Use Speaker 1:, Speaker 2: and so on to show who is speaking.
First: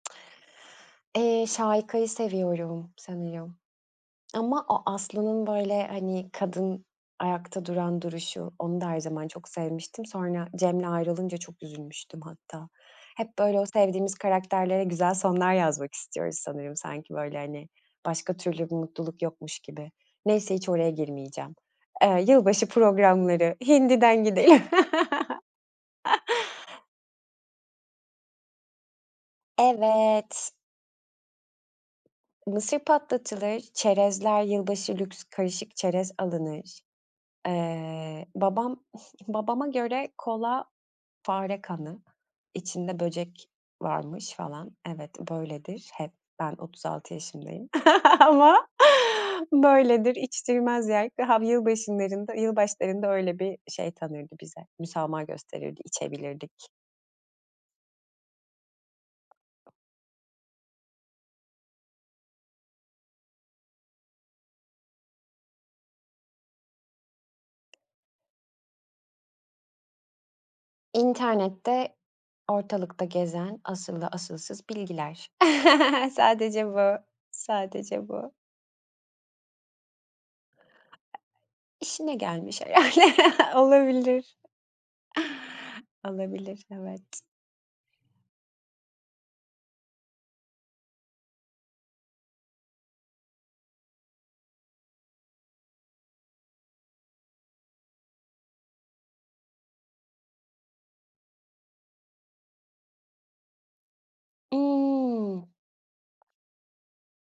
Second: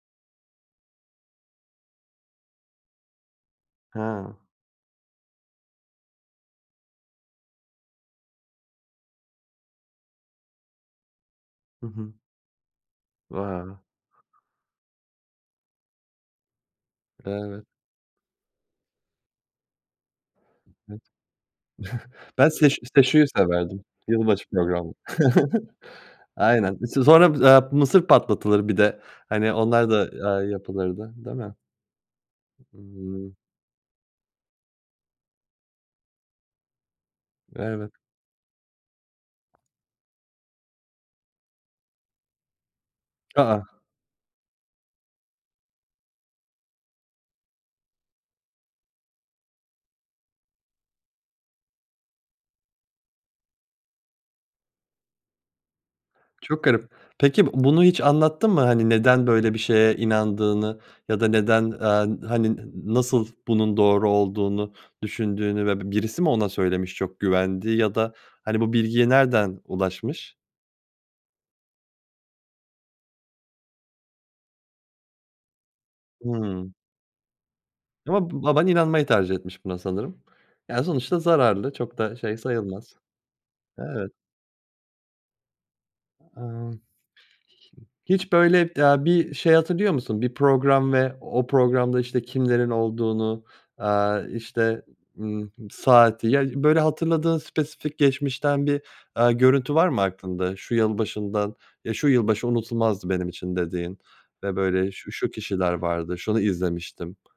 Speaker 1: Eee, Şahika'yı seviyorum sanıyor,
Speaker 2: Ha!
Speaker 1: ama o Aslı'nın, böyle, hani, kadın, ayakta duran duruşu, onu da, her zaman çok sevmiştim. Sonra, Cem'le ayrılınca çok
Speaker 2: Hı hı.
Speaker 1: üzülmüştüm hatta. Hep böyle, o
Speaker 2: Va
Speaker 1: sevdiğimiz karakterlere, güzel sonlar yazmak istiyoruz sanırım, sanki, böyle,
Speaker 2: Evet.
Speaker 1: hani, başka türlü bir mutluluk yokmuş gibi, neyse
Speaker 2: Evet.
Speaker 1: hiç oraya girmeyeceğim, eee,
Speaker 2: Ben
Speaker 1: yılbaşı
Speaker 2: Seşu, Seşu'yu
Speaker 1: programları,
Speaker 2: severdim,
Speaker 1: hindiden
Speaker 2: yılbaşı
Speaker 1: gideyim.
Speaker 2: programlı. Aynen. S sonra, aaa, mısır patlatılır, bir de, hani, onlar da, aaa,
Speaker 1: Evet.
Speaker 2: yapılırdı değil mi?
Speaker 1: Mısır
Speaker 2: Iıı.
Speaker 1: patlatılır, çerezler, yılbaşı lüks, karışık çerez alınır.
Speaker 2: Evet.
Speaker 1: Eee, babam, babama göre kola, fare kanı, içinde
Speaker 2: A,
Speaker 1: böcek
Speaker 2: a!
Speaker 1: varmış, falan evet böyledir, hep, ben 36 yaşındayım ama, böyledir, içtirmez [unintelligible] yılbaşınlarında yılbaşlarında öyle bir şey tanırdı bize, müsamaha gösterirdi,
Speaker 2: Çok
Speaker 1: içebilirdik.
Speaker 2: garip. Peki, b bunu hiç anlattı mı, hani, neden böyle bir şeye inandığını, ya da, neden, aaa, hani, n nasıl bunun doğru olduğunu düşündüğünü, ve birisi mi ona söylemiş, çok güvendiği, ya da, hani, bu bilgiye nereden ulaşmış?
Speaker 1: İnternette, ortalıkta gezen, asıllı asılsız bilgiler sadece
Speaker 2: Hıı.
Speaker 1: bu, sadece
Speaker 2: Ama
Speaker 1: bu.
Speaker 2: b baban inanmayı tercih etmiş buna sanırım. Ya, sonuçta zararlı, çok
Speaker 1: İşine
Speaker 2: da, şey
Speaker 1: gelmiş
Speaker 2: sayılmaz.
Speaker 1: herhâlde,
Speaker 2: Evet.
Speaker 1: olabilir. Olabilir
Speaker 2: Amm. [unintelligible]
Speaker 1: evet.
Speaker 2: H hiç böyle, aaa, bir şey hatırlıyor musun, bir program, ve o programda, işte, kimlerin olduğunu, aaa, işte, ııı, saati, ya, böyle hatırladığın spesifik geçmişten bir, aaa, görüntü var mı aklında, şu yılbaşından "Ya, şu yılbaşı unutulmazdı benim için." dediğin ve böyle "Şu, şu
Speaker 1: Imm.
Speaker 2: kişiler vardı, şunu izlemiştim."